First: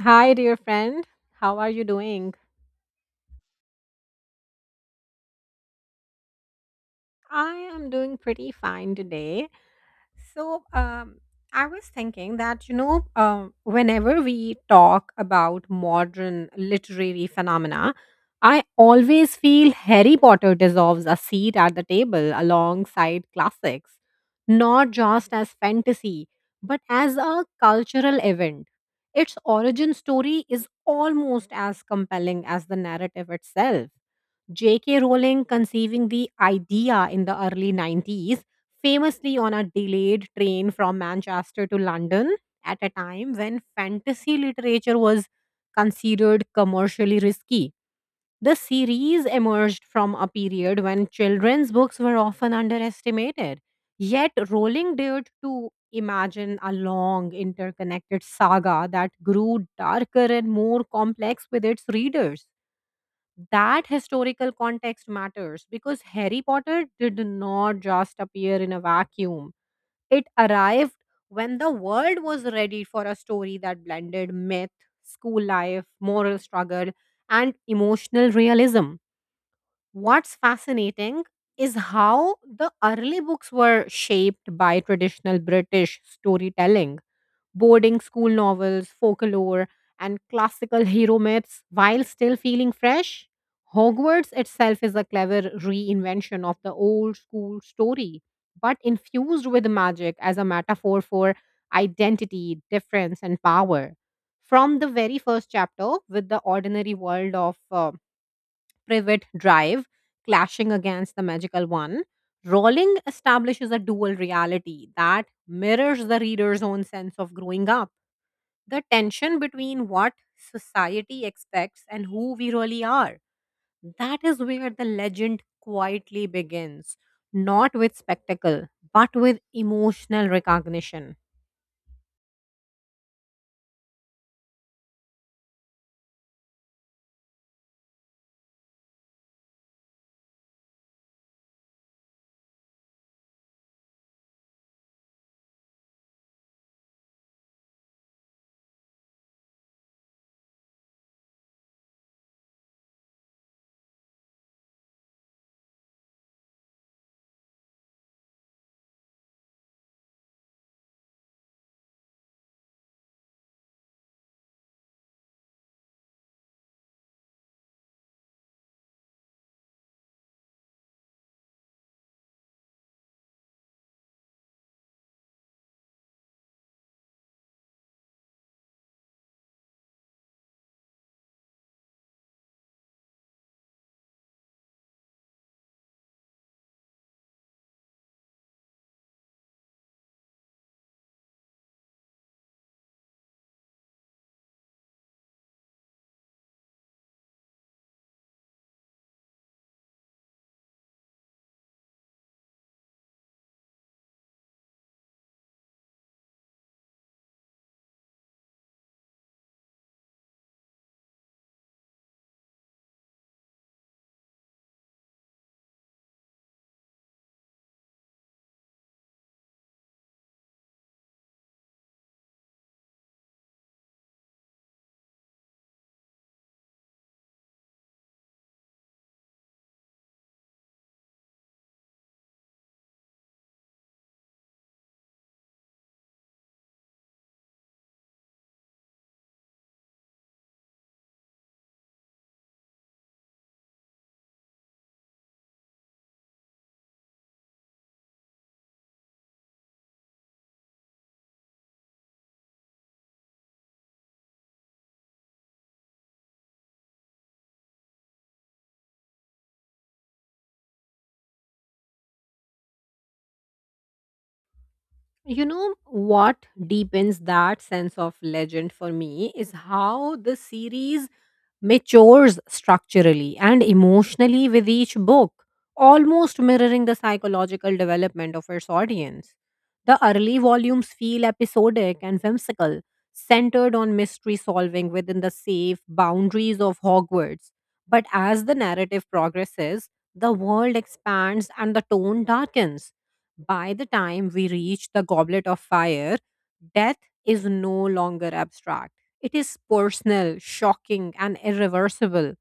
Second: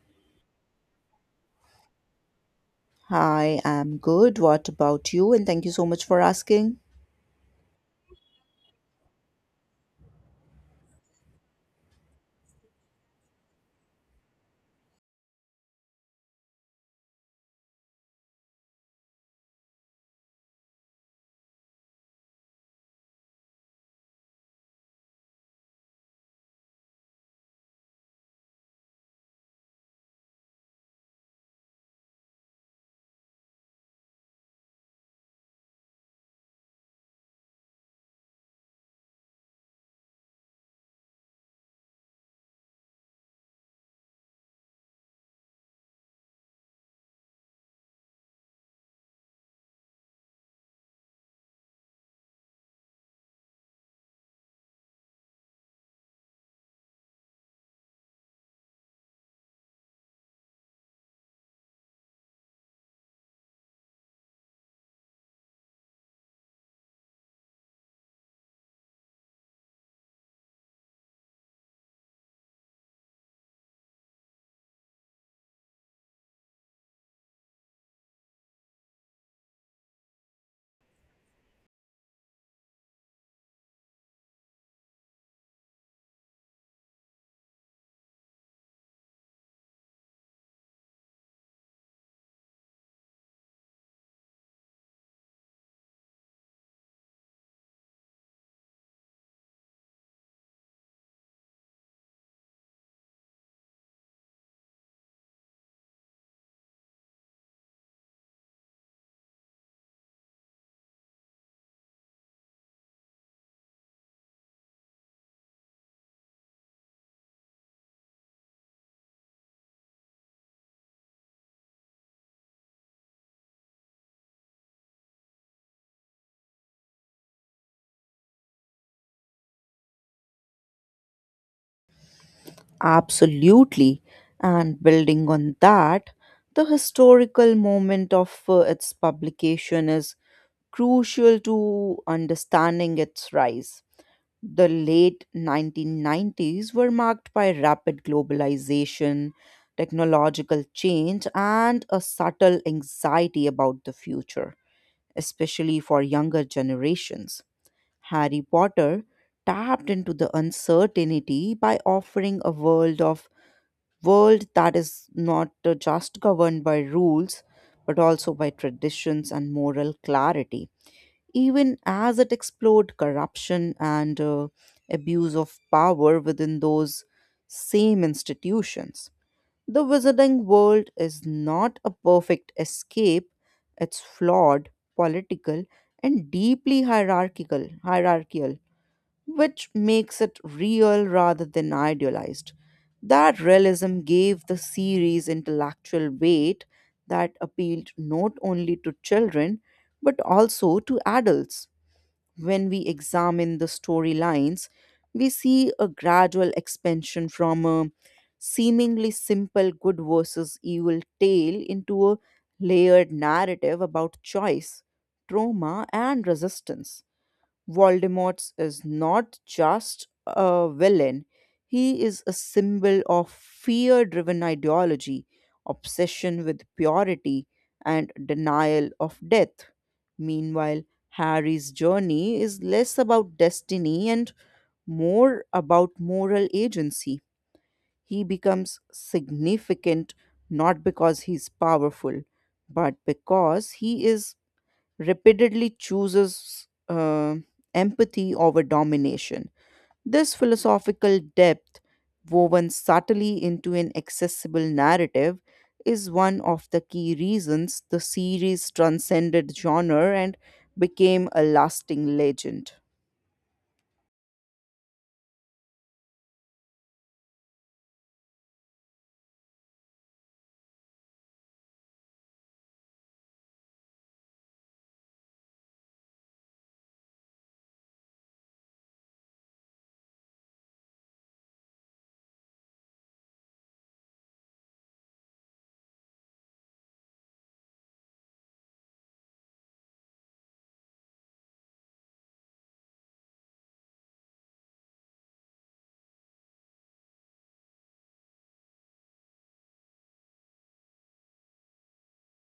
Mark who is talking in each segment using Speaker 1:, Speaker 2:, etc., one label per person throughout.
Speaker 1: Hi, dear friend. How are you doing?
Speaker 2: Hi, I'm good. What about you? And thank you so much for asking.
Speaker 1: I am doing pretty fine today. So, um, I was thinking that, whenever we talk about modern literary phenomena, I always feel Harry Potter deserves a seat at the table alongside classics, not just as fantasy, but as a cultural event. Its origin story is almost as compelling as the narrative itself. J.K. Rowling conceiving the idea in the early 90s, famously on a delayed train from Manchester to London at a time when fantasy literature was considered commercially risky. The series emerged from a period when children's books were often underestimated. Yet, Rowling dared to imagine a long, interconnected saga that grew darker and more complex with its readers. That historical context matters because Harry Potter did not just appear in a vacuum. It arrived when the world was ready for a story that blended myth, school life, moral struggle, and emotional realism. What's fascinating is how the early books were shaped by traditional British storytelling, boarding school novels, folklore, and classical hero myths while still feeling fresh. Hogwarts itself is a clever reinvention of the old school story, but infused with magic as a metaphor for identity, difference, and power. From the very first chapter, with the ordinary world of Privet Drive clashing against the magical one, Rowling establishes a dual reality that mirrors the reader's own sense of growing up, the tension between what society expects and who we really are. That is where the legend quietly begins, not with spectacle, but with emotional recognition.
Speaker 2: Absolutely. And building on that, the historical moment of its publication is crucial to understanding its rise. The late 1990s were marked by rapid globalization, technological change, and a subtle anxiety about the future, especially for younger generations. Harry Potter tapped into the uncertainty by offering a world of world that is not just governed by rules, but also by traditions and moral clarity, even as it explored corruption and abuse of power within those same institutions. The wizarding world is not a perfect escape. It's flawed, political, and deeply hierarchical, which makes it real rather than idealized. That realism gave the series intellectual weight that appealed not only to children but also to adults. When we examine the storylines, we see a gradual expansion from a seemingly simple good versus evil tale into a layered narrative about choice, trauma, and resistance. Voldemort is not just a villain, he is a symbol of fear driven ideology, obsession with purity, and denial of death. Meanwhile, Harry's journey is less about destiny and more about moral agency. He becomes significant not because he's powerful, but because he is repeatedly chooses empathy over domination. This philosophical depth, woven subtly into an accessible narrative, is one of the key reasons the series transcended genre and became a lasting legend.
Speaker 1: You know what deepens that sense of legend for me is how the series matures structurally and emotionally with each book, almost mirroring the psychological development of its audience. The early volumes feel episodic and whimsical, centered on mystery solving within the safe boundaries of Hogwarts. But as the narrative progresses, the world expands and the tone darkens. By the time we reach the Goblet of Fire, death is no longer abstract. It is personal, shocking, and irreversible.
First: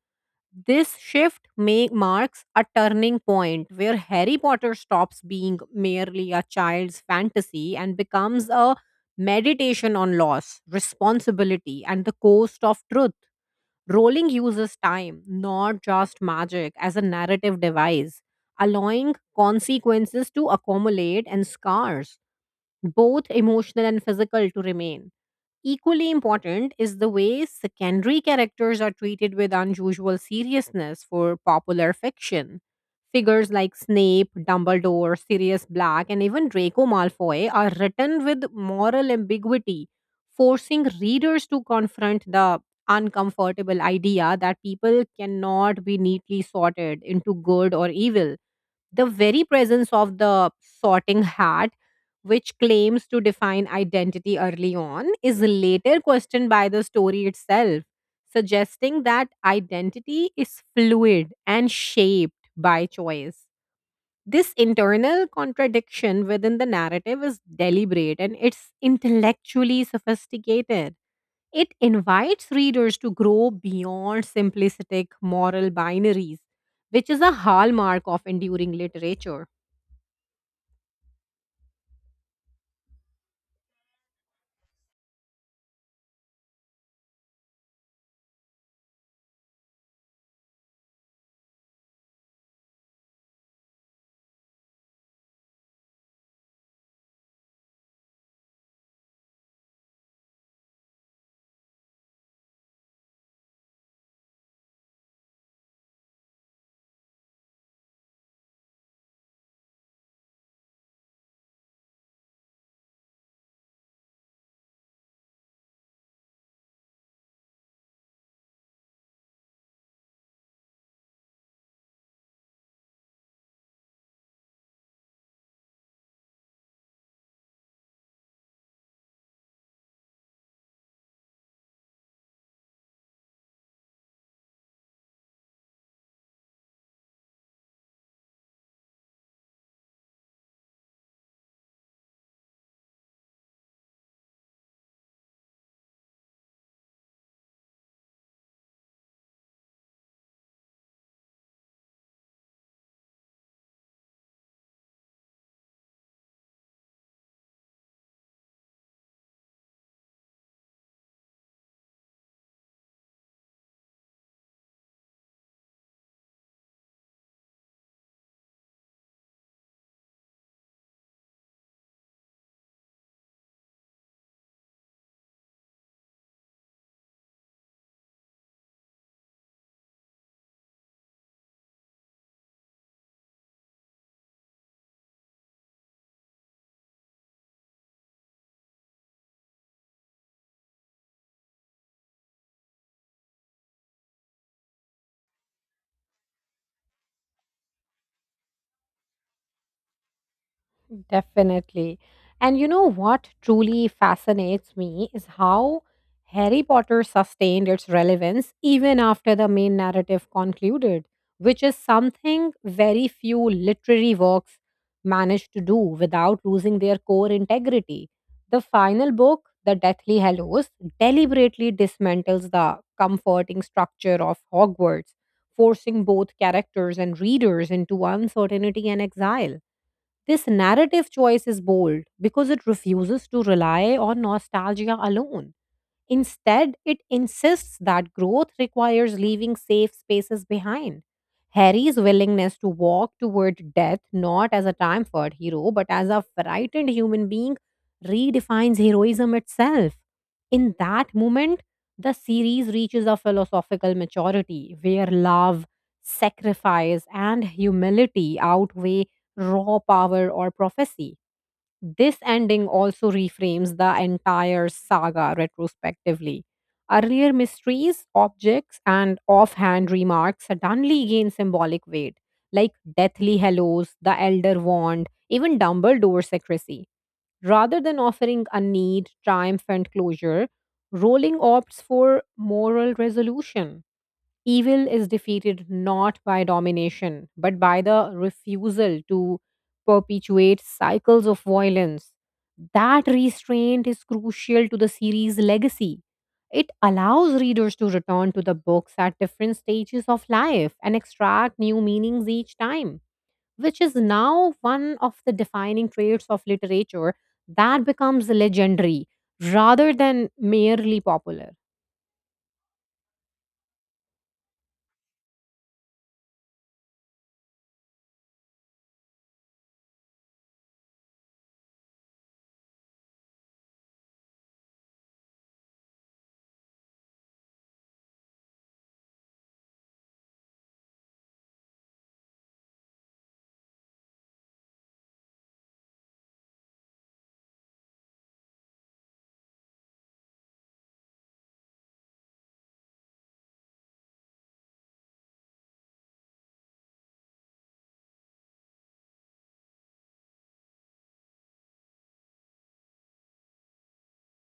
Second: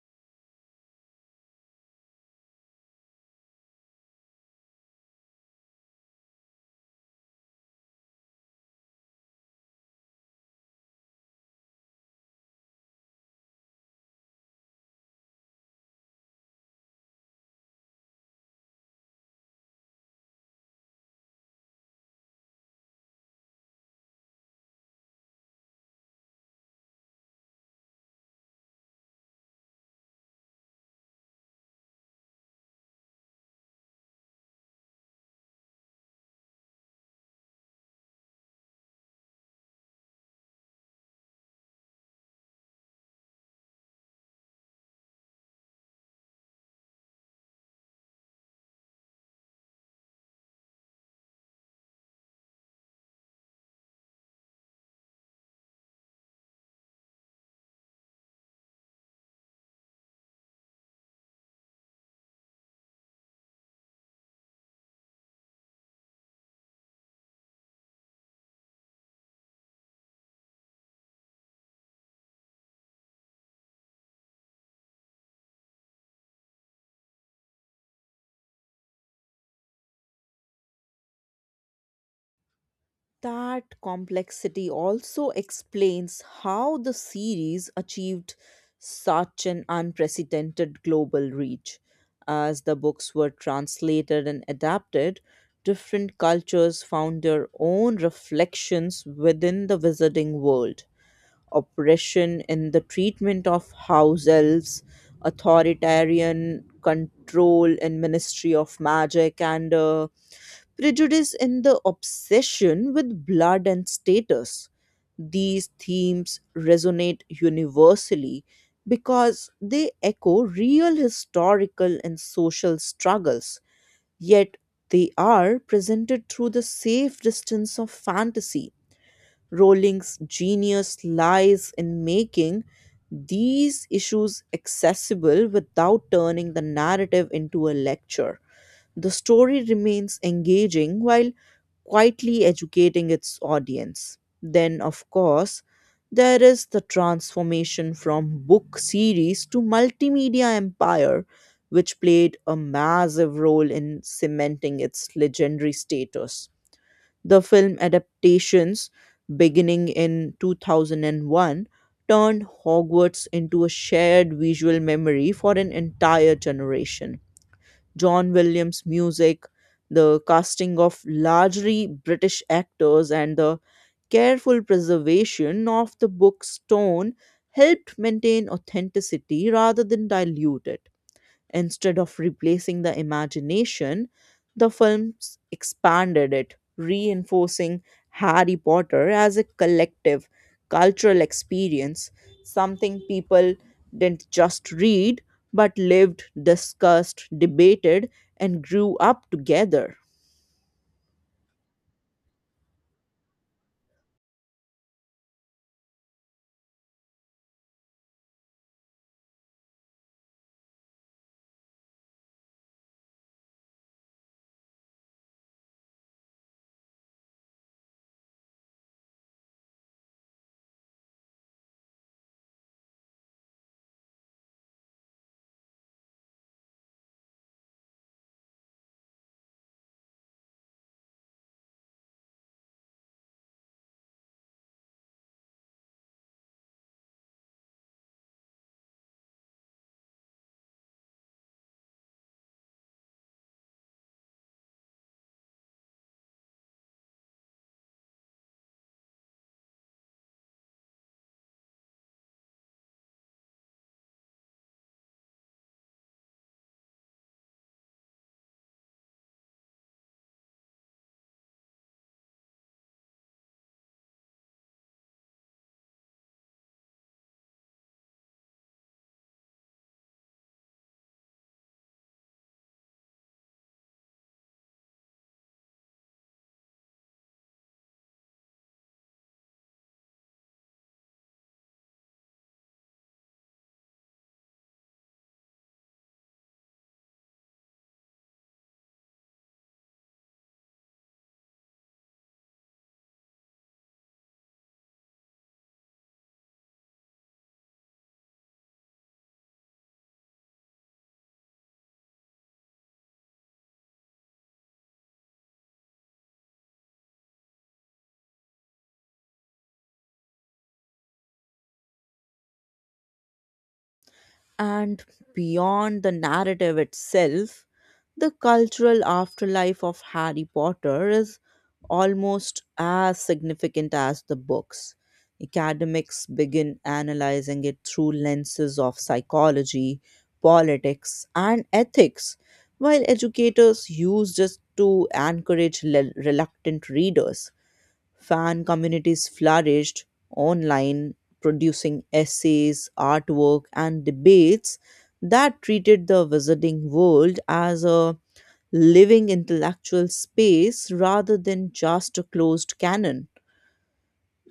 Speaker 1: This marks a turning point where Harry Potter stops being merely a child's fantasy and becomes a meditation on loss, responsibility, and the cost of truth. Rowling uses time, not just magic, as a narrative device, allowing consequences to accumulate and scars, both emotional and physical, to remain. Equally important is the way secondary characters are treated with unusual seriousness for popular fiction. Figures like Snape, Dumbledore, Sirius Black, and even Draco Malfoy are written with moral ambiguity, forcing readers to confront the uncomfortable idea that people cannot be neatly sorted into good or evil. The very presence of the sorting hat, which claims to define identity early on, is later questioned by the story itself, suggesting that identity is fluid and shaped by choice. This internal contradiction within the narrative is deliberate and it's intellectually sophisticated. It invites readers to grow beyond simplistic moral binaries, which is a hallmark of enduring literature.
Speaker 2: That complexity also explains how the series achieved such an unprecedented global reach. As the books were translated and adapted, different cultures found their own reflections within the wizarding world. Oppression in the treatment of house elves, authoritarian control in Ministry of Magic, and prejudice in the obsession with blood and status. These themes resonate universally because they echo real historical and social struggles, yet they are presented through the safe distance of fantasy. Rowling's genius lies in making these issues accessible without turning the narrative into a lecture. The story remains engaging while quietly educating its audience. Then, of course, there is the transformation from book series to multimedia empire, which played a massive role in cementing its legendary status. The film adaptations, beginning in 2001, turned Hogwarts into a shared visual memory for an entire generation. John Williams' music, the casting of largely British actors, and the careful preservation of the book's tone helped maintain authenticity rather than dilute it. Instead of replacing the imagination, the films expanded it, reinforcing Harry Potter as a collective cultural experience, something people didn't just read but lived, discussed, debated, and grew up together.
Speaker 1: Definitely. And you know what truly fascinates me is how Harry Potter sustained its relevance even after the main narrative concluded, which is something very few literary works manage to do without losing their core integrity. The final book, The Deathly Hallows, deliberately dismantles the comforting structure of Hogwarts, forcing both characters and readers into uncertainty and exile. This narrative choice is bold because it refuses to rely on nostalgia alone. Instead, it insists that growth requires leaving safe spaces behind. Harry's willingness to walk toward death, not as a time-fought hero but as a frightened human being, redefines heroism itself. In that moment, the series reaches a philosophical maturity where love, sacrifice, and humility outweigh raw power or prophecy. This ending also reframes the entire saga retrospectively. Earlier mysteries, objects, and offhand remarks suddenly gain symbolic weight, like deathly Hallows, the elder wand, even Dumbledore's secrecy. Rather than offering a neat, triumphant closure, Rowling opts for moral resolution. Evil is defeated not by domination, but by the refusal to perpetuate cycles of violence. That restraint is crucial to the series' legacy. It allows readers to return to the books at different stages of life and extract new meanings each time, which is now one of the defining traits of literature that becomes legendary rather than merely popular.
Speaker 2: And beyond the narrative itself, the cultural afterlife of Harry Potter is almost as significant as the books. Academics begin analyzing it through lenses of psychology, politics, and ethics, while educators use this to encourage reluctant readers. Fan communities flourished online, producing essays, artwork, and debates that treated the wizarding world as a living intellectual space rather than just a closed canon.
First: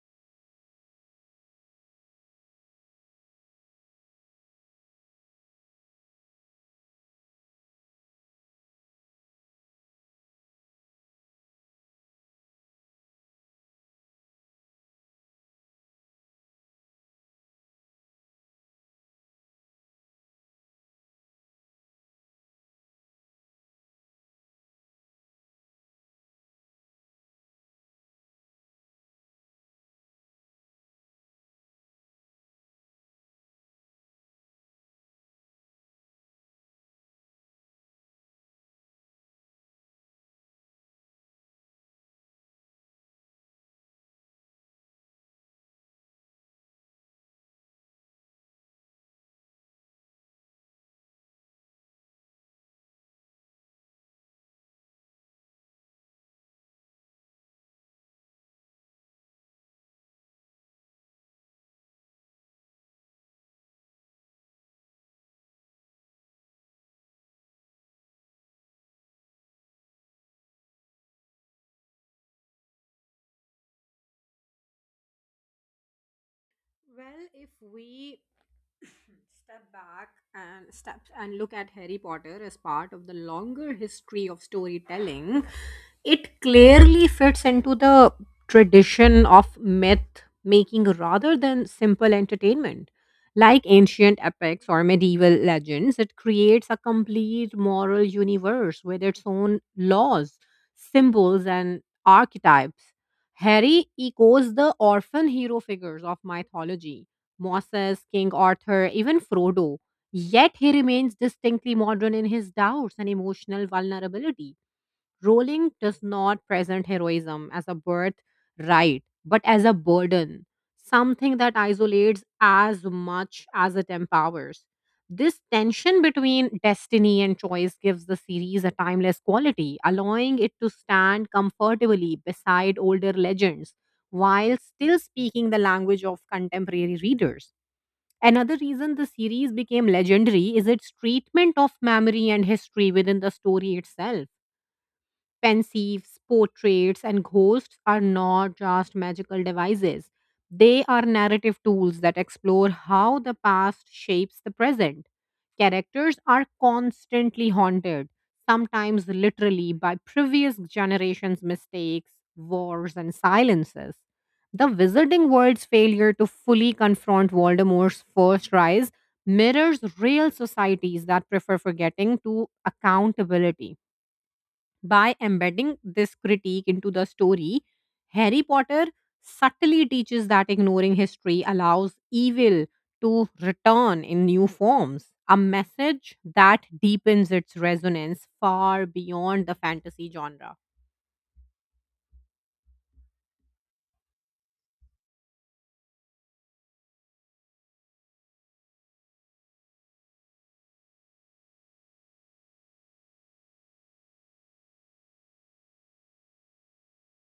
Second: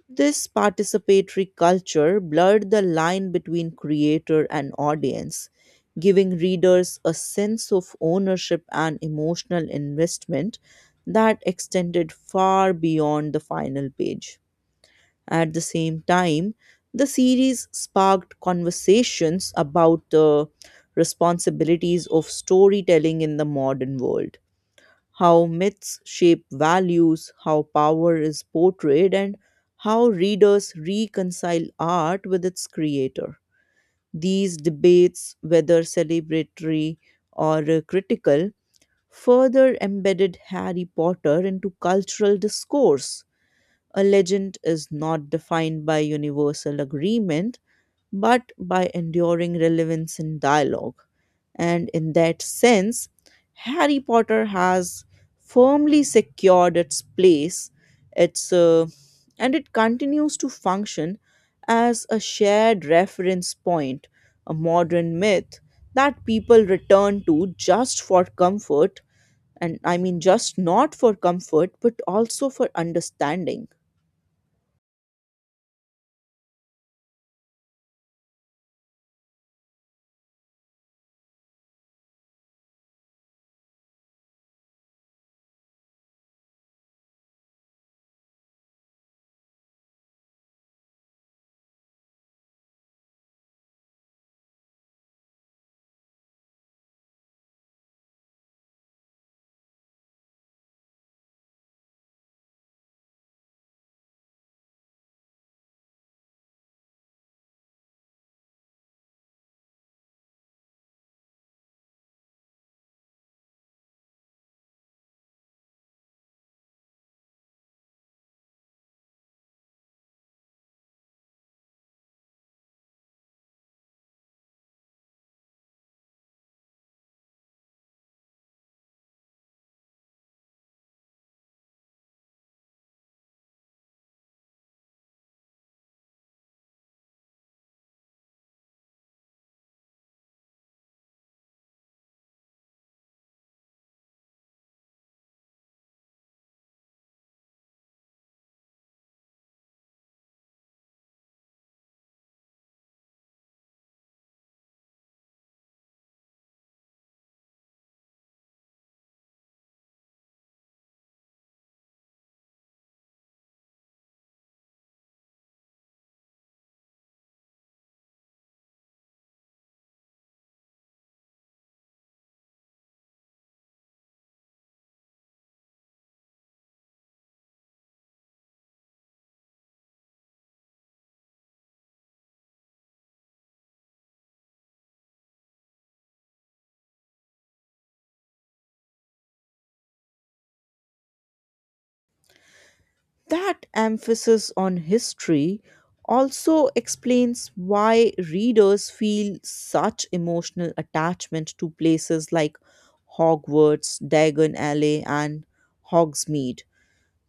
Speaker 2: This participatory culture blurred the line between creator and audience, giving readers a sense of ownership and emotional investment that extended far beyond the final page. At the same time, the series sparked conversations about the responsibilities of storytelling in the modern world, how myths shape values, how power is portrayed, and how readers reconcile art with its creator. These debates, whether celebratory or critical, further embedded Harry Potter into cultural discourse. A legend is not defined by universal agreement, but by enduring relevance in dialogue. And in that sense, Harry Potter has firmly secured its place, its, uh, and it continues to function as a shared reference point, a modern myth that people return to just for comfort, and I mean just not for comfort, but also for understanding.
Speaker 1: Well, if we step back and look at Harry Potter as part of the longer history of storytelling, it clearly fits into the tradition of myth making rather than simple entertainment. Like ancient epics or medieval legends, it creates a complete moral universe with its own laws, symbols, and archetypes. Harry echoes the orphan hero figures of mythology, Moses, King Arthur, even Frodo. Yet he remains distinctly modern in his doubts and emotional vulnerability. Rolling does not present heroism as a birthright, but as a burden, something that isolates as much as it empowers. This tension between destiny and choice gives the series a timeless quality, allowing it to stand comfortably beside older legends while still speaking the language of contemporary readers. Another reason the series became legendary is its treatment of memory and history within the story itself. Pensieves, portraits, and ghosts are not just magical devices. They are narrative tools that explore how the past shapes the present. Characters are constantly haunted, sometimes literally by previous generations' mistakes, wars, and silences. The Wizarding World's failure to fully confront Voldemort's first rise mirrors real societies that prefer forgetting to accountability. By embedding this critique into the story, Harry Potter subtly teaches that ignoring history allows evil to return in new forms, a message that deepens its resonance far beyond the fantasy genre.
Speaker 2: That emphasis on history also explains why readers feel such emotional attachment to places like Hogwarts, Diagon Alley, and Hogsmeade.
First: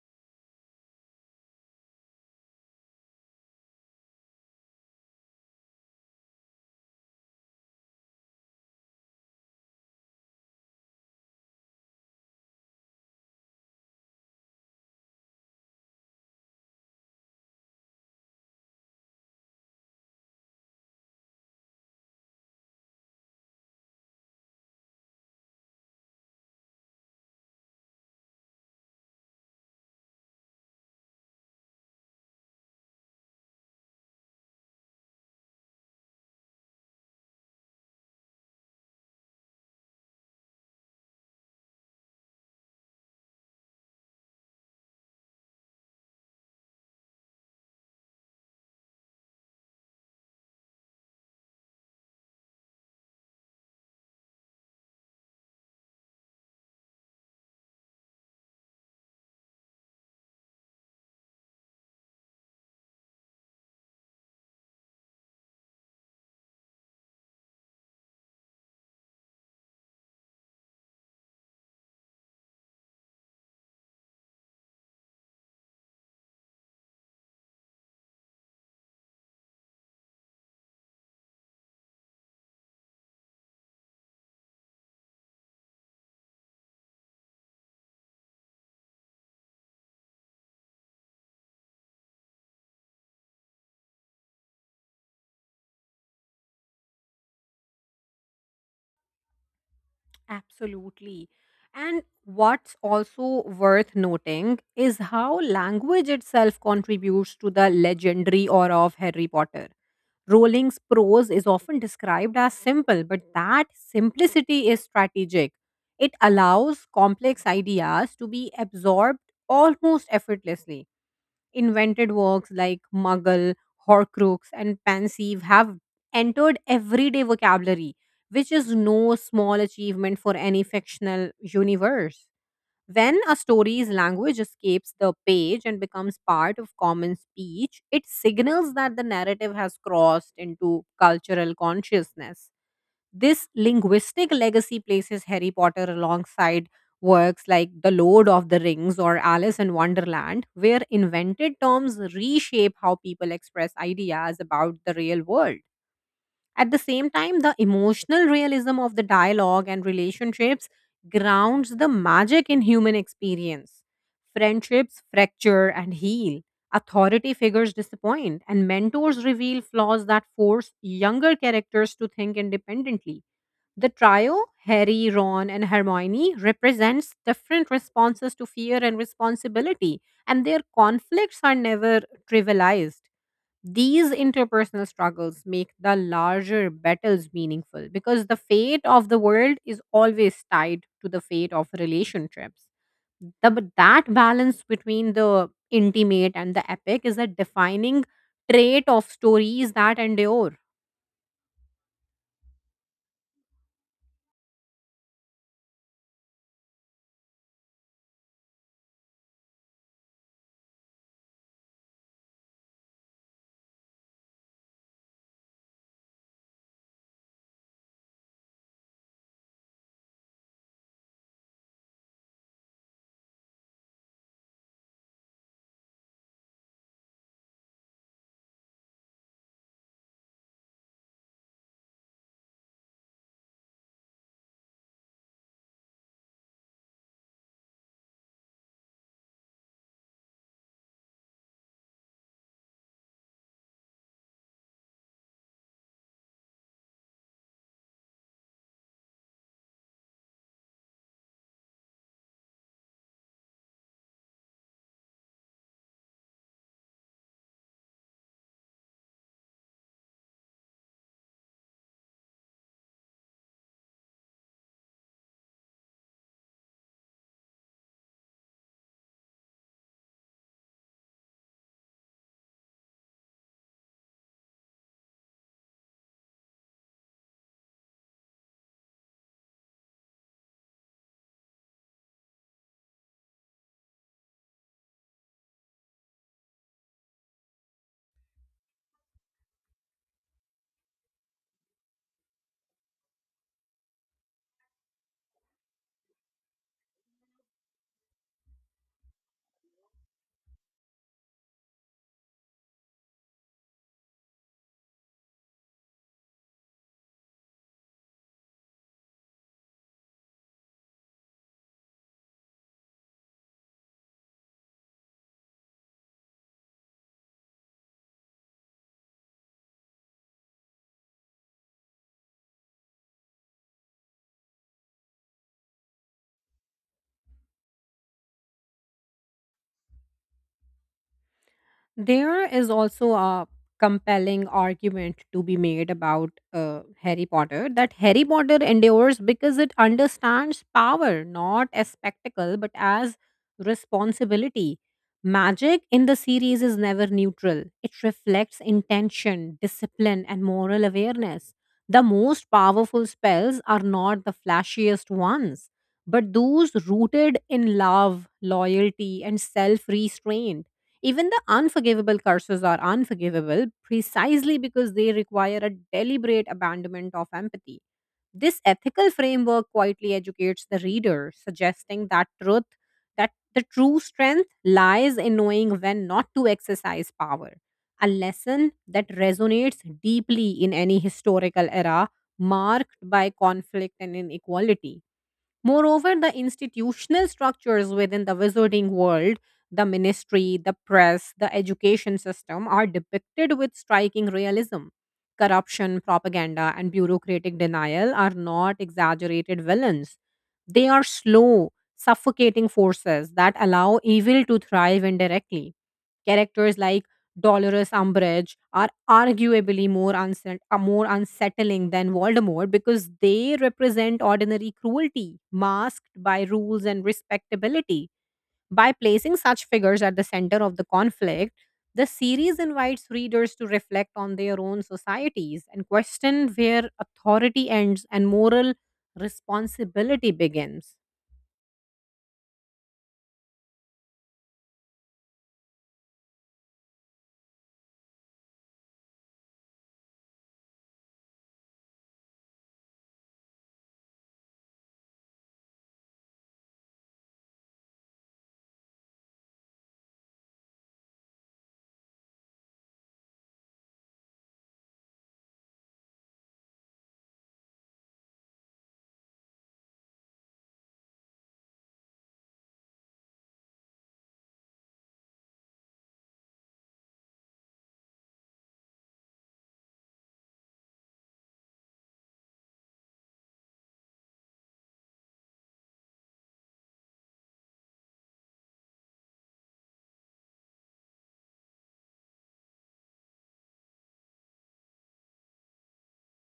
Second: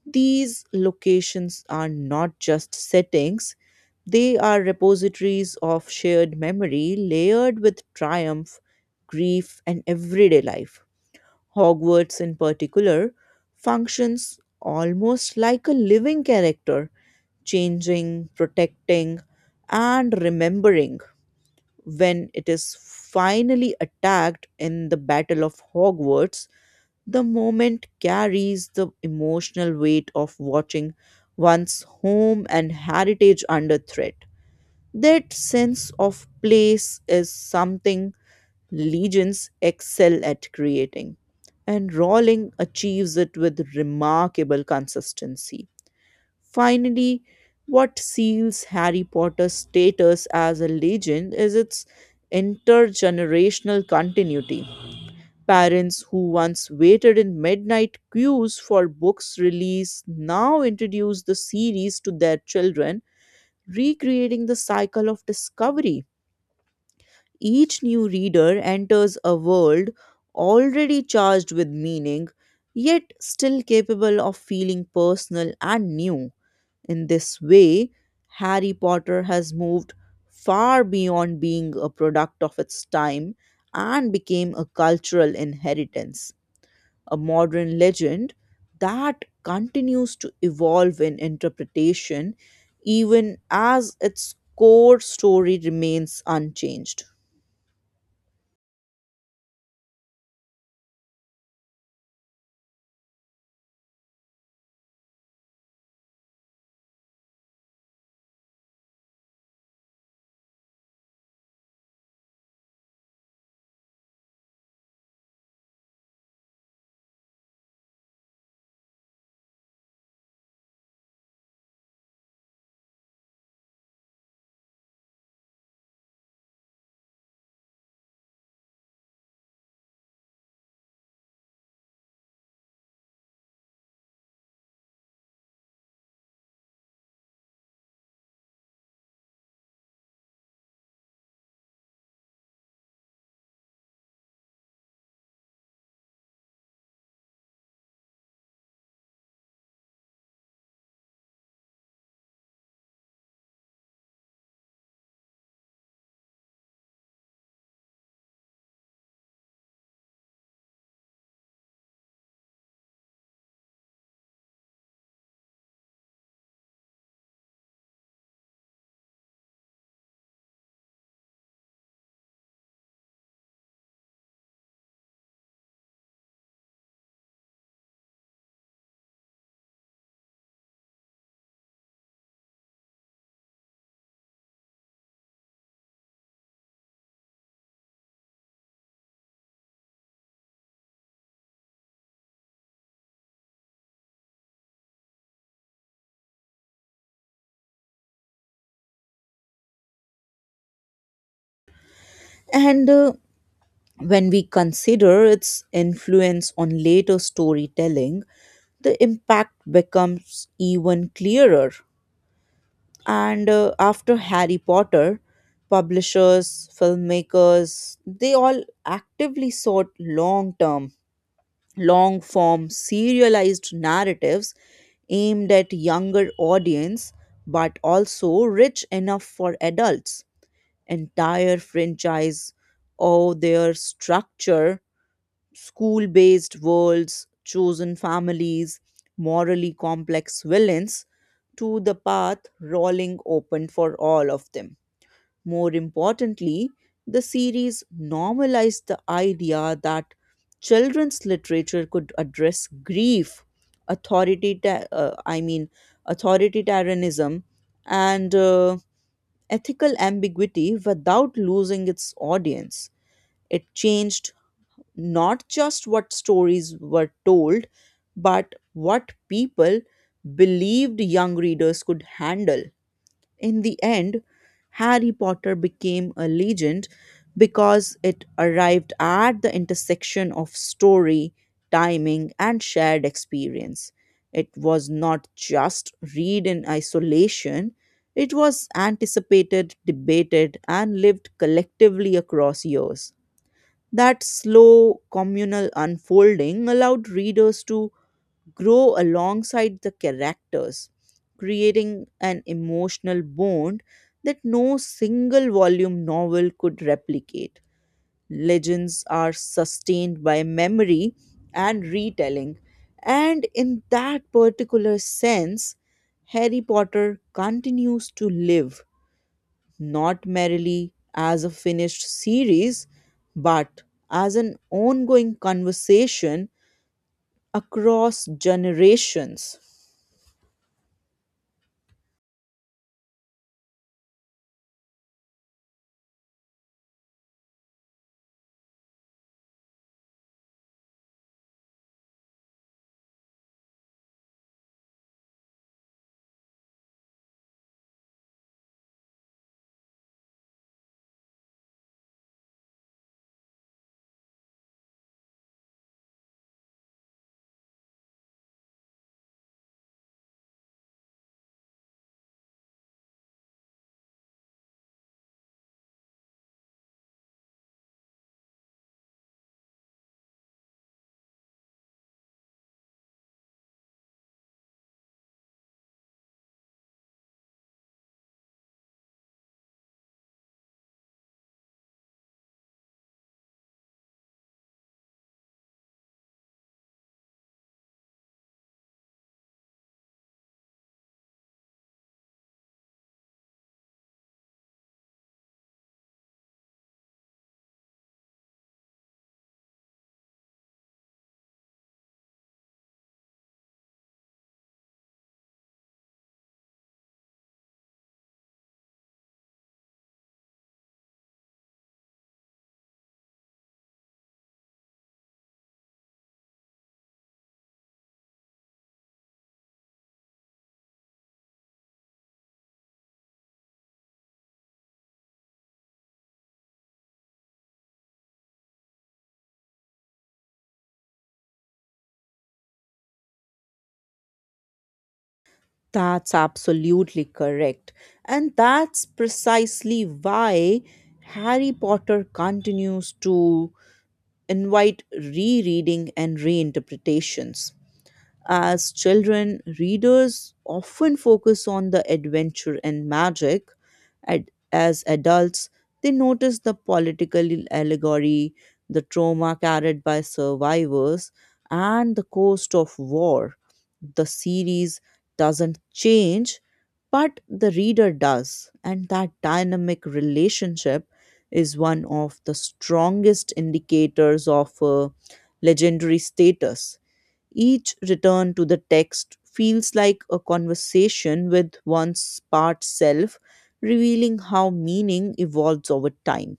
Speaker 2: These locations are not just settings, they are repositories of shared memory layered with triumph, grief, and everyday life. Hogwarts, in particular, functions almost like a living character, changing, protecting, and remembering. When it is finally attacked in the Battle of Hogwarts, the moment carries the emotional weight of watching one's home and heritage under threat. That sense of place is something legends excel at creating, and Rowling achieves it with remarkable consistency. Finally, what seals Harry Potter's status as a legend is its intergenerational continuity. Parents who once waited in midnight queues for books release now introduce the series to their children, recreating the cycle of discovery. Each new reader enters a world already charged with meaning, yet still capable of feeling personal and new. In this way, Harry Potter has moved far beyond being a product of its time and became a cultural inheritance, a modern legend that continues to evolve in interpretation even as its core story remains unchanged.
Speaker 1: Absolutely. And what's also worth noting is how language itself contributes to the legendary aura of Harry Potter. Rowling's prose is often described as simple, but that simplicity is strategic. It allows complex ideas to be absorbed almost effortlessly. Invented works like Muggle, Horcrux, and Pensieve have entered everyday vocabulary, which is no small achievement for any fictional universe. When a story's language escapes the page and becomes part of common speech, it signals that the narrative has crossed into cultural consciousness. This linguistic legacy places Harry Potter alongside works like The Lord of the Rings or Alice in Wonderland, where invented terms reshape how people express ideas about the real world. At the same time, the emotional realism of the dialogue and relationships grounds the magic in human experience. Friendships fracture and heal, authority figures disappoint, and mentors reveal flaws that force younger characters to think independently. The trio, Harry, Ron, and Hermione, represents different responses to fear and responsibility, and their conflicts are never trivialized. These interpersonal struggles make the larger battles meaningful because the fate of the world is always tied to the fate of relationships. But that balance between the intimate and the epic is a defining trait of stories that endure.
Speaker 2: And When we consider its influence on later storytelling, the impact becomes even clearer. And After Harry Potter, publishers, filmmakers, they all actively sought long term, long form, serialized narratives aimed at younger audience but also rich enough for adults. Entire franchise or their structure school based worlds, chosen families, morally complex villains, to the path rolling open for all of them. More importantly, the series normalized the idea that children's literature could address grief, authority, I mean, authoritarianism, and ethical ambiguity without losing its audience. It changed not just what stories were told, but what people believed young readers could handle. In the end, Harry Potter became a legend because it arrived at the intersection of story, timing, and shared experience. It was not just read in isolation, it was anticipated, debated, and lived collectively across years. That slow communal unfolding allowed readers to grow alongside the characters, creating an emotional bond that no single volume novel could replicate. Legends are sustained by memory and retelling, and in that particular sense, Harry Potter continues to live not merely as a finished series, but as an ongoing conversation across generations.
Speaker 1: There is also a compelling argument to be made about Harry Potter, that Harry Potter endures because it understands power not as spectacle but as responsibility. Magic in the series is never neutral, it reflects intention, discipline, and moral awareness. The most powerful spells are not the flashiest ones, but those rooted in love, loyalty, and self restraint. Even the unforgivable curses are unforgivable precisely because they require a deliberate abandonment of empathy. This ethical framework quietly educates the reader, suggesting that the true strength lies in knowing when not to exercise power. A lesson that resonates deeply in any historical era marked by conflict and inequality. Moreover, the institutional structures within the wizarding world, the ministry, the press, the education system, are depicted with striking realism. Corruption, propaganda, and bureaucratic denial are not exaggerated villains. They are slow, suffocating forces that allow evil to thrive indirectly. Characters like Dolores Umbridge are more unsettling than Voldemort because they represent ordinary cruelty masked by rules and respectability. By placing such figures at the center of the conflict, the series invites readers to reflect on their own societies and question where authority ends and moral responsibility begins.
Speaker 2: That's absolutely correct. And that's precisely why Harry Potter continues to invite rereading and reinterpretations. As children, readers often focus on the adventure and magic. As adults, they notice the political allegory, the trauma carried by survivors, and the cost of war. The series doesn't change, but the reader does, and that dynamic relationship is one of the strongest indicators of legendary status. Each return to the text feels like a conversation with one's part self, revealing how meaning evolves over time.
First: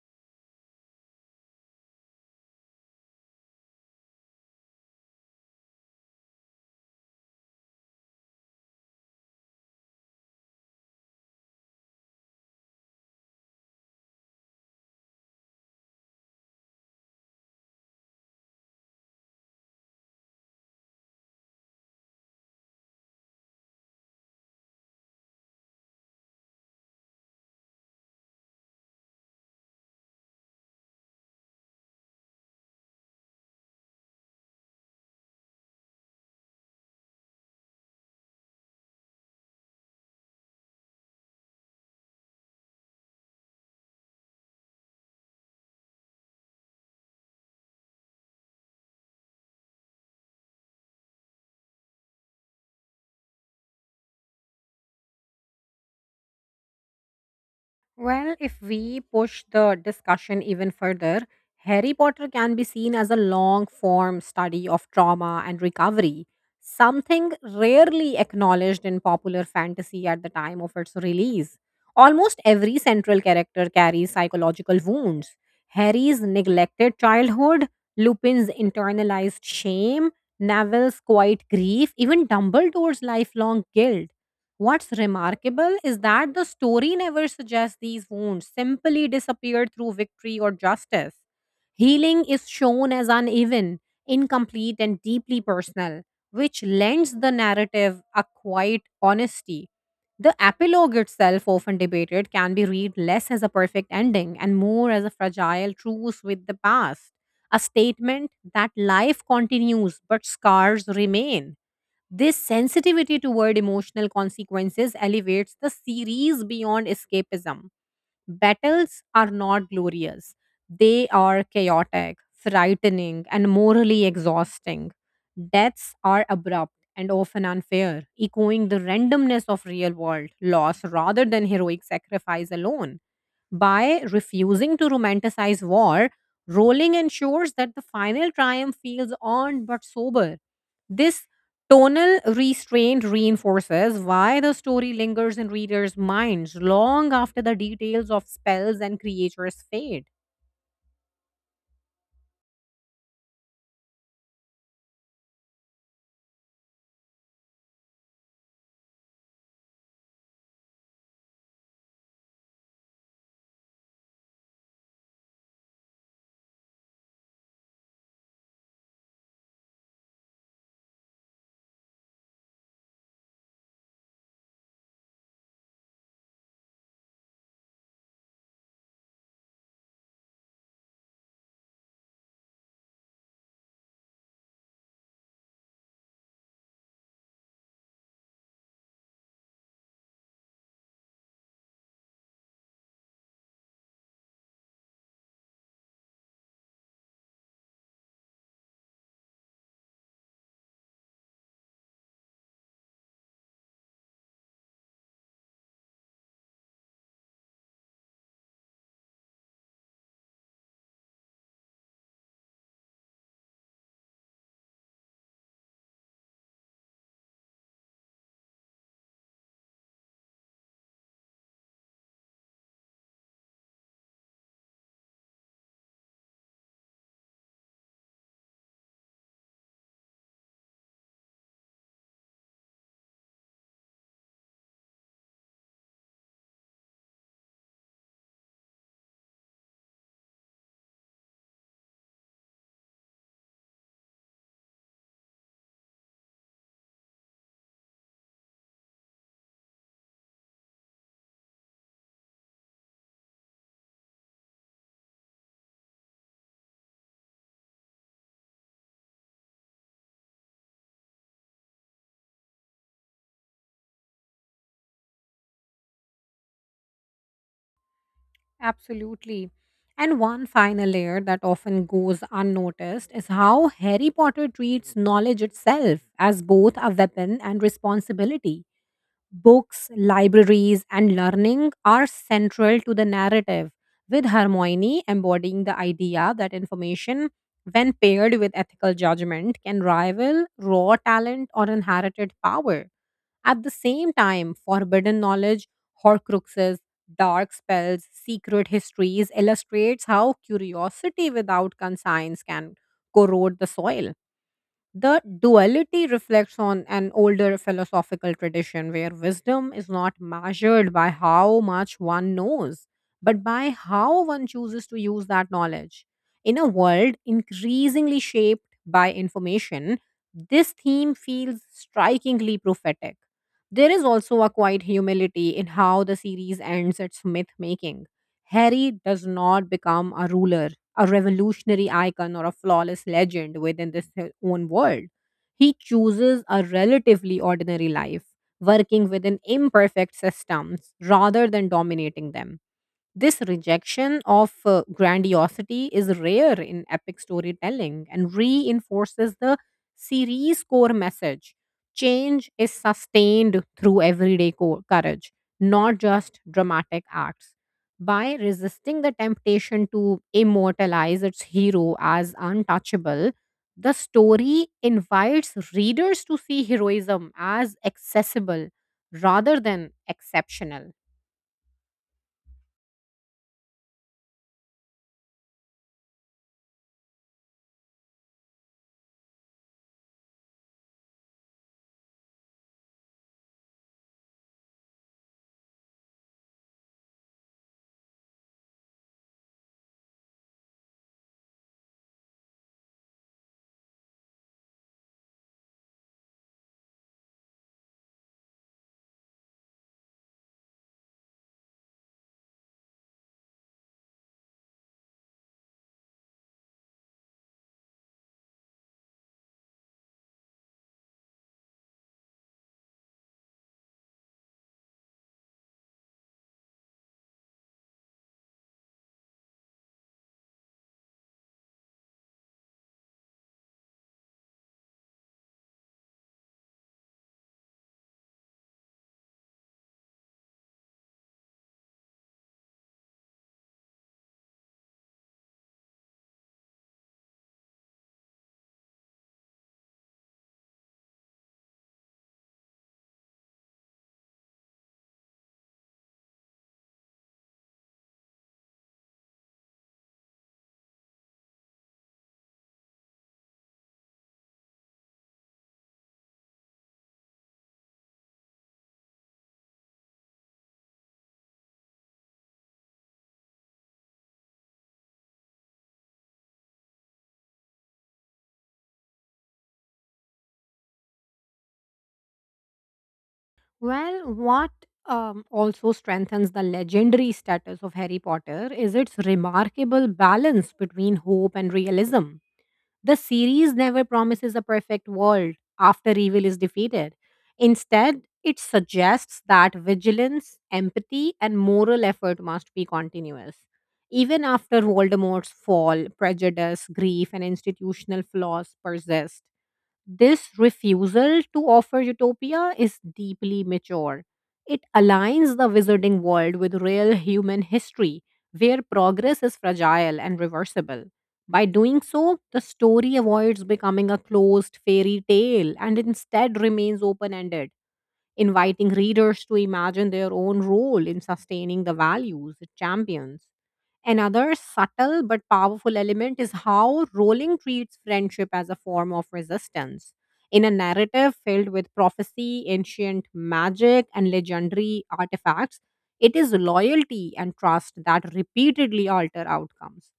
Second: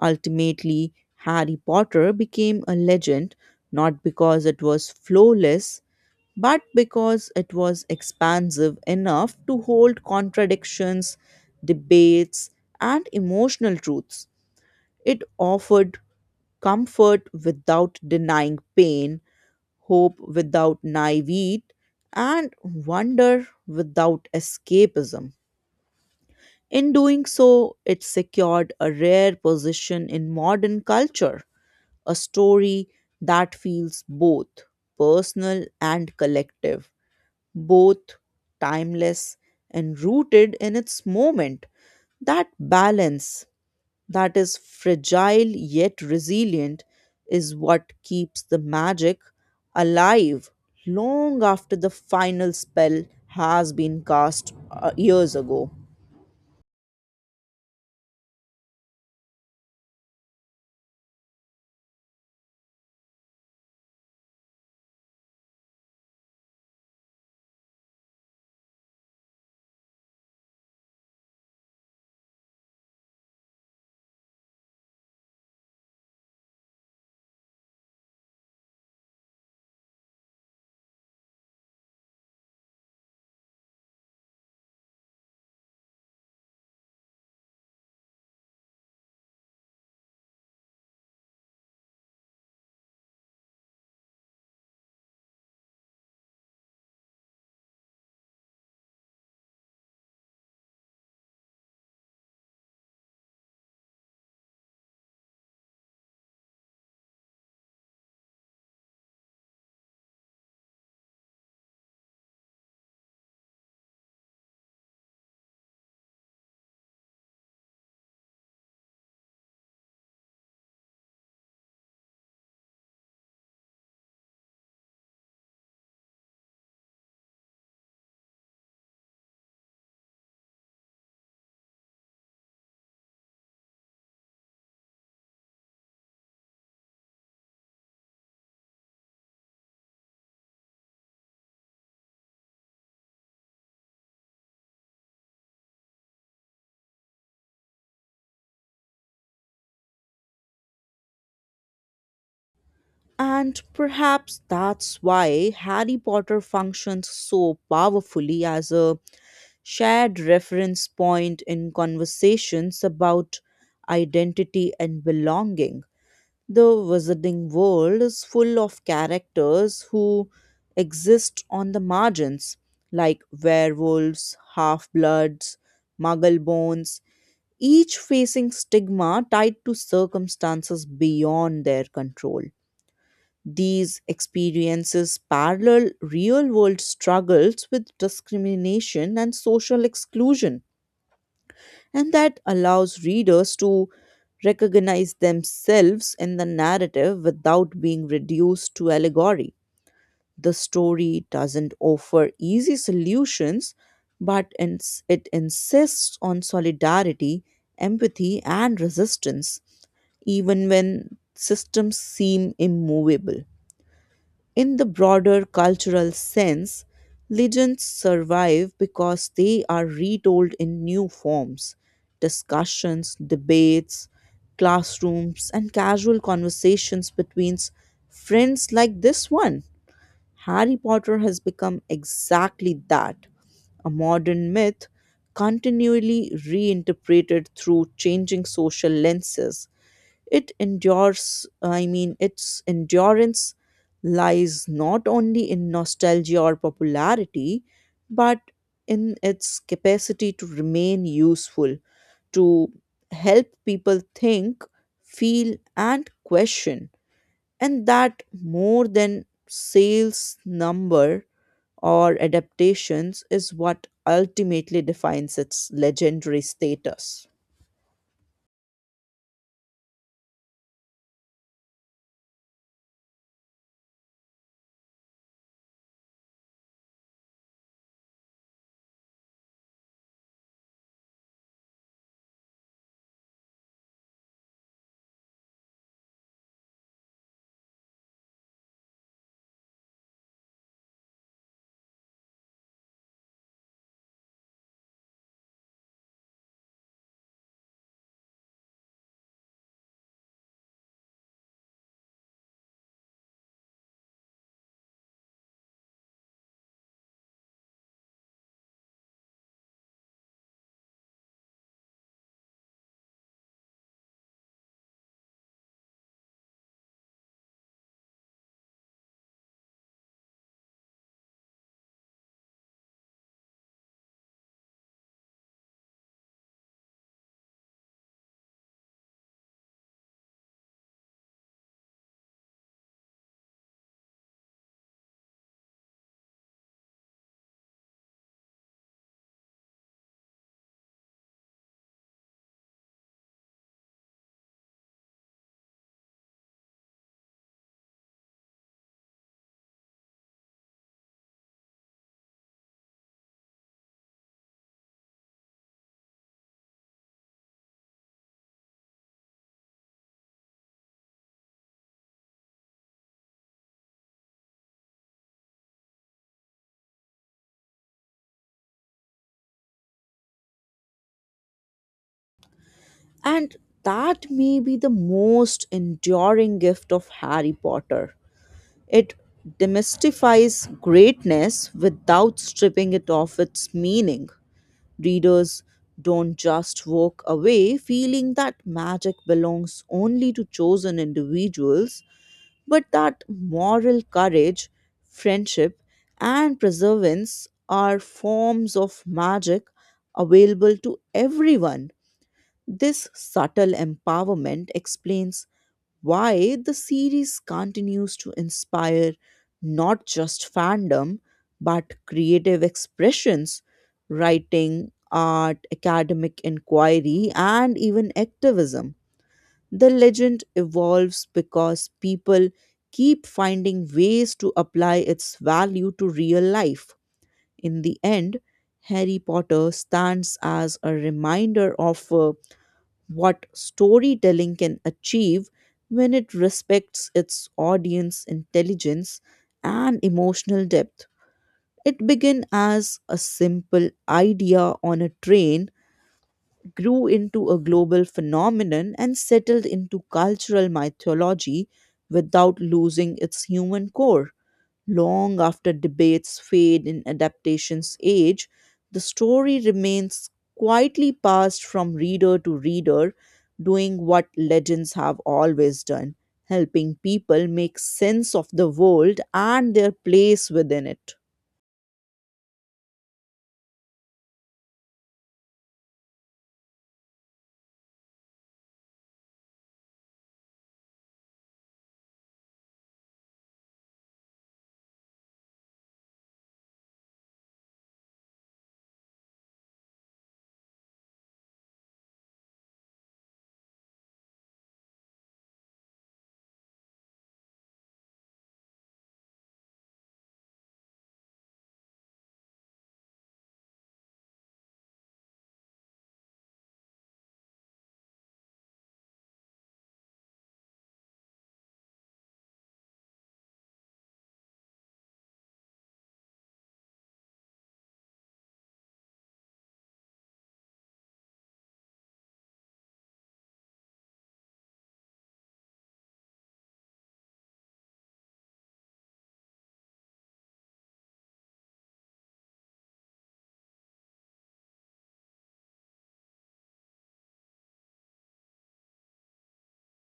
Speaker 2: Ultimately, Harry Potter became a legend not because it was flawless, but because it was expansive enough to hold contradictions, debates, and emotional truths. It offered comfort without denying pain, hope without naivete, and wonder without escapism. In doing so, it secured a rare position in modern culture, a story that feels both personal and collective, both timeless and rooted in its moment. That balance that is fragile yet resilient is what keeps the magic alive long after the final spell has been cast years ago.
Speaker 1: Well, if we push the discussion even further, Harry Potter can be seen as a long form study of trauma and recovery, something rarely acknowledged in popular fantasy at the time of its release. Almost every central character carries psychological wounds. Harry's neglected childhood, Lupin's internalized shame, Neville's quiet grief, even Dumbledore's lifelong guilt. What's remarkable is that the story never suggests these wounds simply disappeared through victory or justice. Healing is shown as uneven, incomplete, and deeply personal, which lends the narrative a quiet honesty. The epilogue itself, often debated, can be read less as a perfect ending and more as a fragile truce with the past, a statement that life continues but scars remain. This sensitivity toward emotional consequences elevates the series beyond escapism. Battles are not glorious, they are chaotic, frightening, and morally exhausting. Deaths are abrupt and often unfair, echoing the randomness of real world loss rather than heroic sacrifice alone. By refusing to romanticize war, Rowling ensures that the final triumph feels earned but sober. This tonal restraint reinforces why the story lingers in readers' minds long after the details of spells and creatures fade.
Speaker 2: And perhaps that's why Harry Potter functions so powerfully as a shared reference point in conversations about identity and belonging. The Wizarding World is full of characters who exist on the margins, like werewolves, half bloods, muggle bones, each facing stigma tied to circumstances beyond their control. These experiences parallel real world struggles with discrimination and social exclusion, and that allows readers to recognize themselves in the narrative without being reduced to allegory. The story doesn't offer easy solutions, but it insists on solidarity, empathy, and resistance, even when systems seem immovable. In the broader cultural sense, legends survive because they are retold in new forms discussions, debates, classrooms, and casual conversations between friends like this one. Harry Potter has become exactly that, a modern myth continually reinterpreted through changing social lenses. It endures, I mean, its endurance lies not only in nostalgia or popularity, but in its capacity to remain useful, to help people think, feel, and question. And that more than sales number or adaptations is what ultimately defines its legendary status.
Speaker 1: Absolutely. And one final layer that often goes unnoticed is how Harry Potter treats knowledge itself as both a weapon and responsibility. Books, libraries, and learning are central to the narrative, with Hermione embodying the idea that information, when paired with ethical judgment, can rival raw talent or inherited power. At the same time, forbidden knowledge, horcruxes, dark spells, secret histories illustrates how curiosity without conscience can corrode the soil. The duality reflects on an older philosophical tradition where wisdom is not measured by how much one knows, but by how one chooses to use that knowledge. In a world increasingly shaped by information, this theme feels strikingly prophetic. There is also a quiet humility in how the series ends its myth making. Harry does not become a ruler, a revolutionary icon, or a flawless legend within this his own world. He chooses a relatively ordinary life, working within imperfect systems rather than dominating them. This rejection of grandiosity is rare in epic storytelling and reinforces the series' core message. Change is sustained through courage, not just dramatic acts. By resisting the temptation to immortalize its hero as untouchable, the story invites readers to see heroism as accessible rather than exceptional.
Speaker 2: And that may be the most enduring gift of Harry Potter. It demystifies greatness without stripping it of its meaning. Readers don't just walk away feeling that magic belongs only to chosen individuals, but that moral courage, friendship, and perseverance are forms of magic available to everyone. This subtle empowerment explains why the series continues to inspire not just fandom, but creative expressions, writing, art, academic inquiry, and even activism. The legend evolves because people keep finding ways to apply its value to real life. In the end, Harry Potter stands as a reminder of what storytelling can achieve when it respects its audience intelligence and emotional depth. It began as a simple idea on a train, grew into a global phenomenon, and settled into cultural mythology without losing its human core. Long after debates fade in adaptations age, the story remains quietly passed from reader to reader, doing what legends have always done, helping people make sense of the world and their place within it.
Speaker 1: Well, what also strengthens the legendary status of Harry Potter is its remarkable balance between hope and realism. The series never promises a perfect world after evil is defeated. Instead, it suggests that vigilance, empathy, and moral effort must be continuous. Even after Voldemort's fall, prejudice, grief, and institutional flaws persist. This refusal to offer utopia is deeply mature. It aligns the wizarding world with real human history, where progress is fragile and reversible. By doing so, the story avoids becoming a closed fairy tale and instead remains open ended, inviting readers to imagine their own role in sustaining the values it champions. Another subtle but powerful element is how Rowling treats friendship as a form of resistance. In a narrative filled with prophecy, ancient magic, and legendary artifacts, it is loyalty and trust that repeatedly alter outcomes.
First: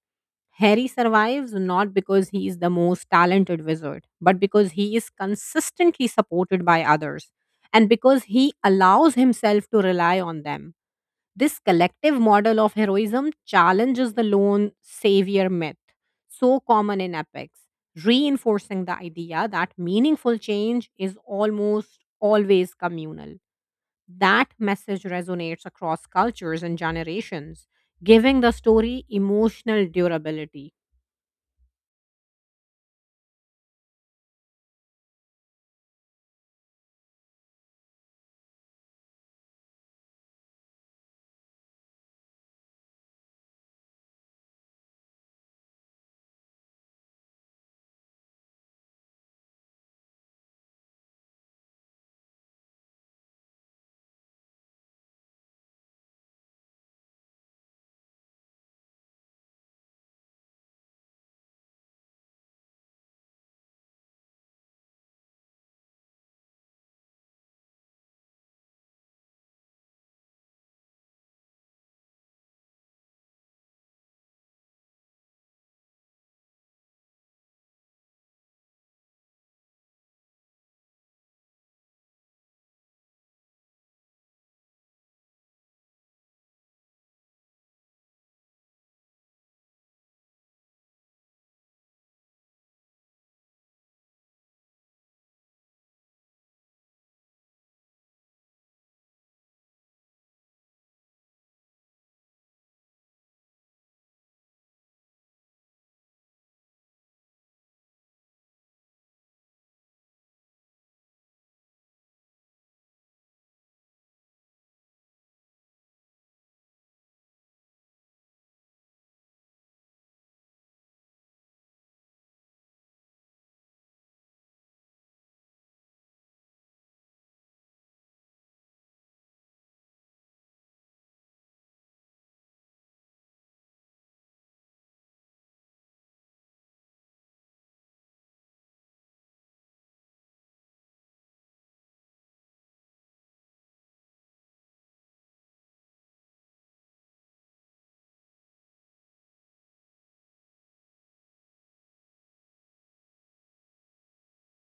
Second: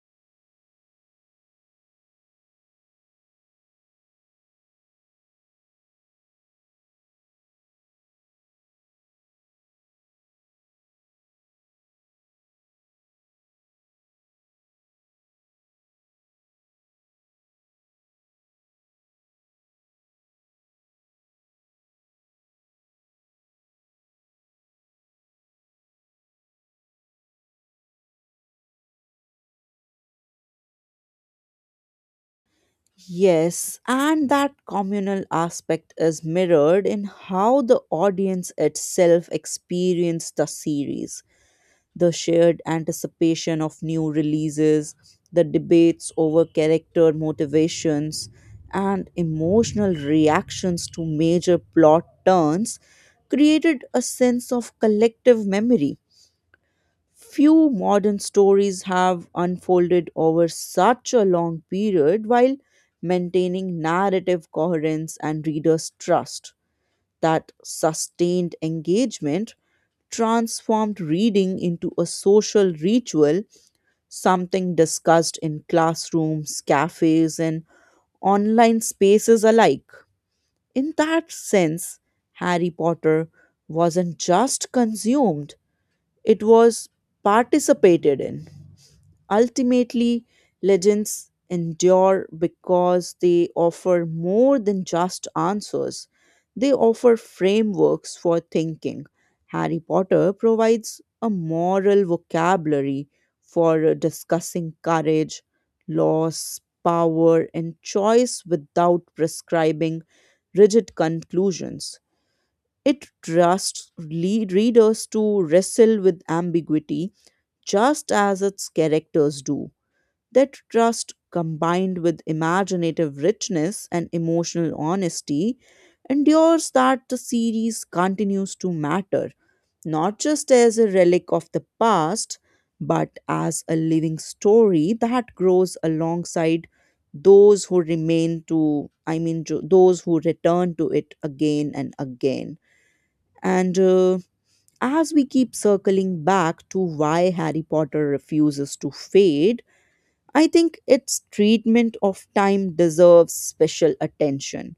Speaker 1: Harry survives not because he is the most talented wizard, but because he is consistently supported by others and because he allows himself to rely on them. This collective model of heroism challenges the lone savior myth, so common in epics, reinforcing the idea that meaningful change is almost always communal. That message resonates across cultures and generations, giving the story emotional durability.
Speaker 2: Yes, and that communal aspect is mirrored in how the audience itself experienced the series. The shared anticipation of new releases, the debates over character motivations, and emotional reactions to major plot turns created a sense of collective memory. Few modern stories have unfolded over such a long period while maintaining narrative coherence and readers' trust. That sustained engagement transformed reading into a social ritual, something discussed in classrooms, cafes, and online spaces alike. In that sense, Harry Potter wasn't just consumed, it was participated in. Ultimately, legends endure because they offer more than just answers, they offer frameworks for thinking. Harry Potter provides a moral vocabulary for discussing courage, loss, power, and choice without prescribing rigid conclusions. It trusts readers to wrestle with ambiguity just as its characters do. That trust, combined with imaginative richness and emotional honesty, endures that the series continues to matter, not just as a relic of the past, but as a living story that grows alongside those who remain to, I mean, those who return to it again and again. And As we keep circling back to why Harry Potter refuses to fade, I think its treatment of time deserves special attention.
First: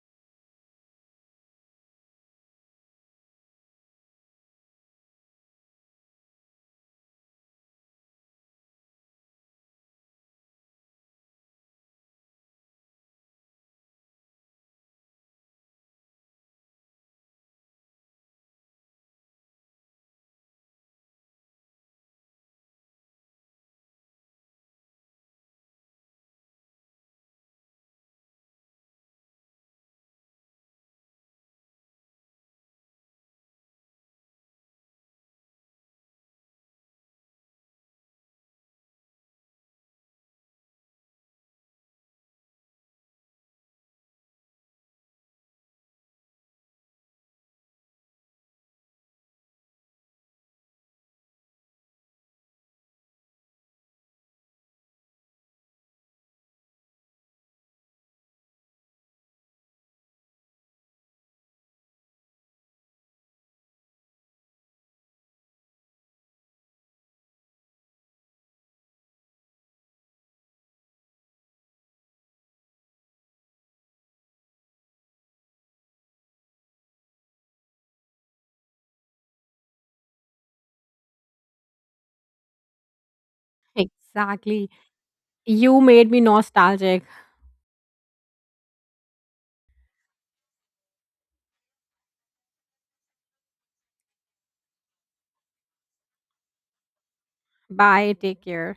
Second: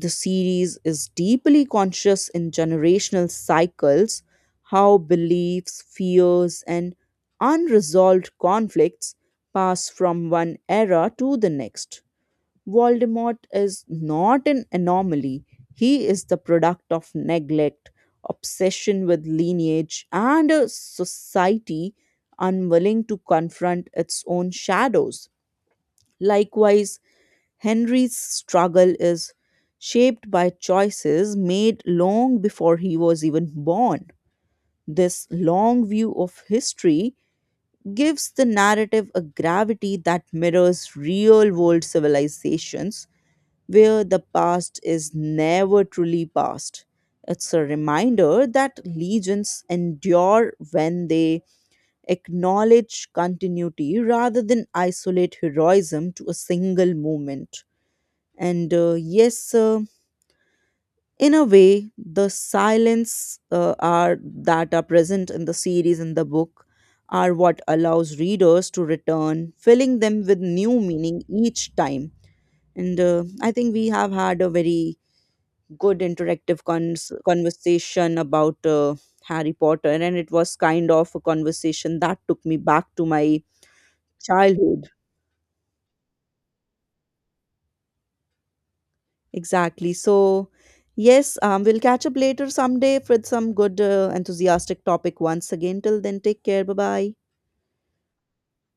Speaker 2: The series is deeply conscious in generational cycles, how beliefs, fears, and unresolved conflicts pass from one era to the next. Voldemort is not an anomaly, he is the product of neglect, obsession with lineage, and a society unwilling to confront its own shadows. Likewise, Henry's struggle is shaped by choices made long before he was even born. This long view of history gives the narrative a gravity that mirrors real world civilizations where the past is never truly past. It's a reminder that legions endure when they acknowledge continuity rather than isolate heroism to a single moment. And yes In a way the silence are that are present in the series and the book are what allows readers to return filling them with new meaning each time. And I think we have had a very good interactive conversation about harry potter, and it was kind of a conversation that took me back to my
Speaker 1: Exactly.
Speaker 2: childhood.
Speaker 1: You made me nostalgic.
Speaker 2: Exactly. So, yes, we'll catch up later someday with some good, enthusiastic topic once again. Till then, take care. Bye bye.
Speaker 1: Bye. Take care.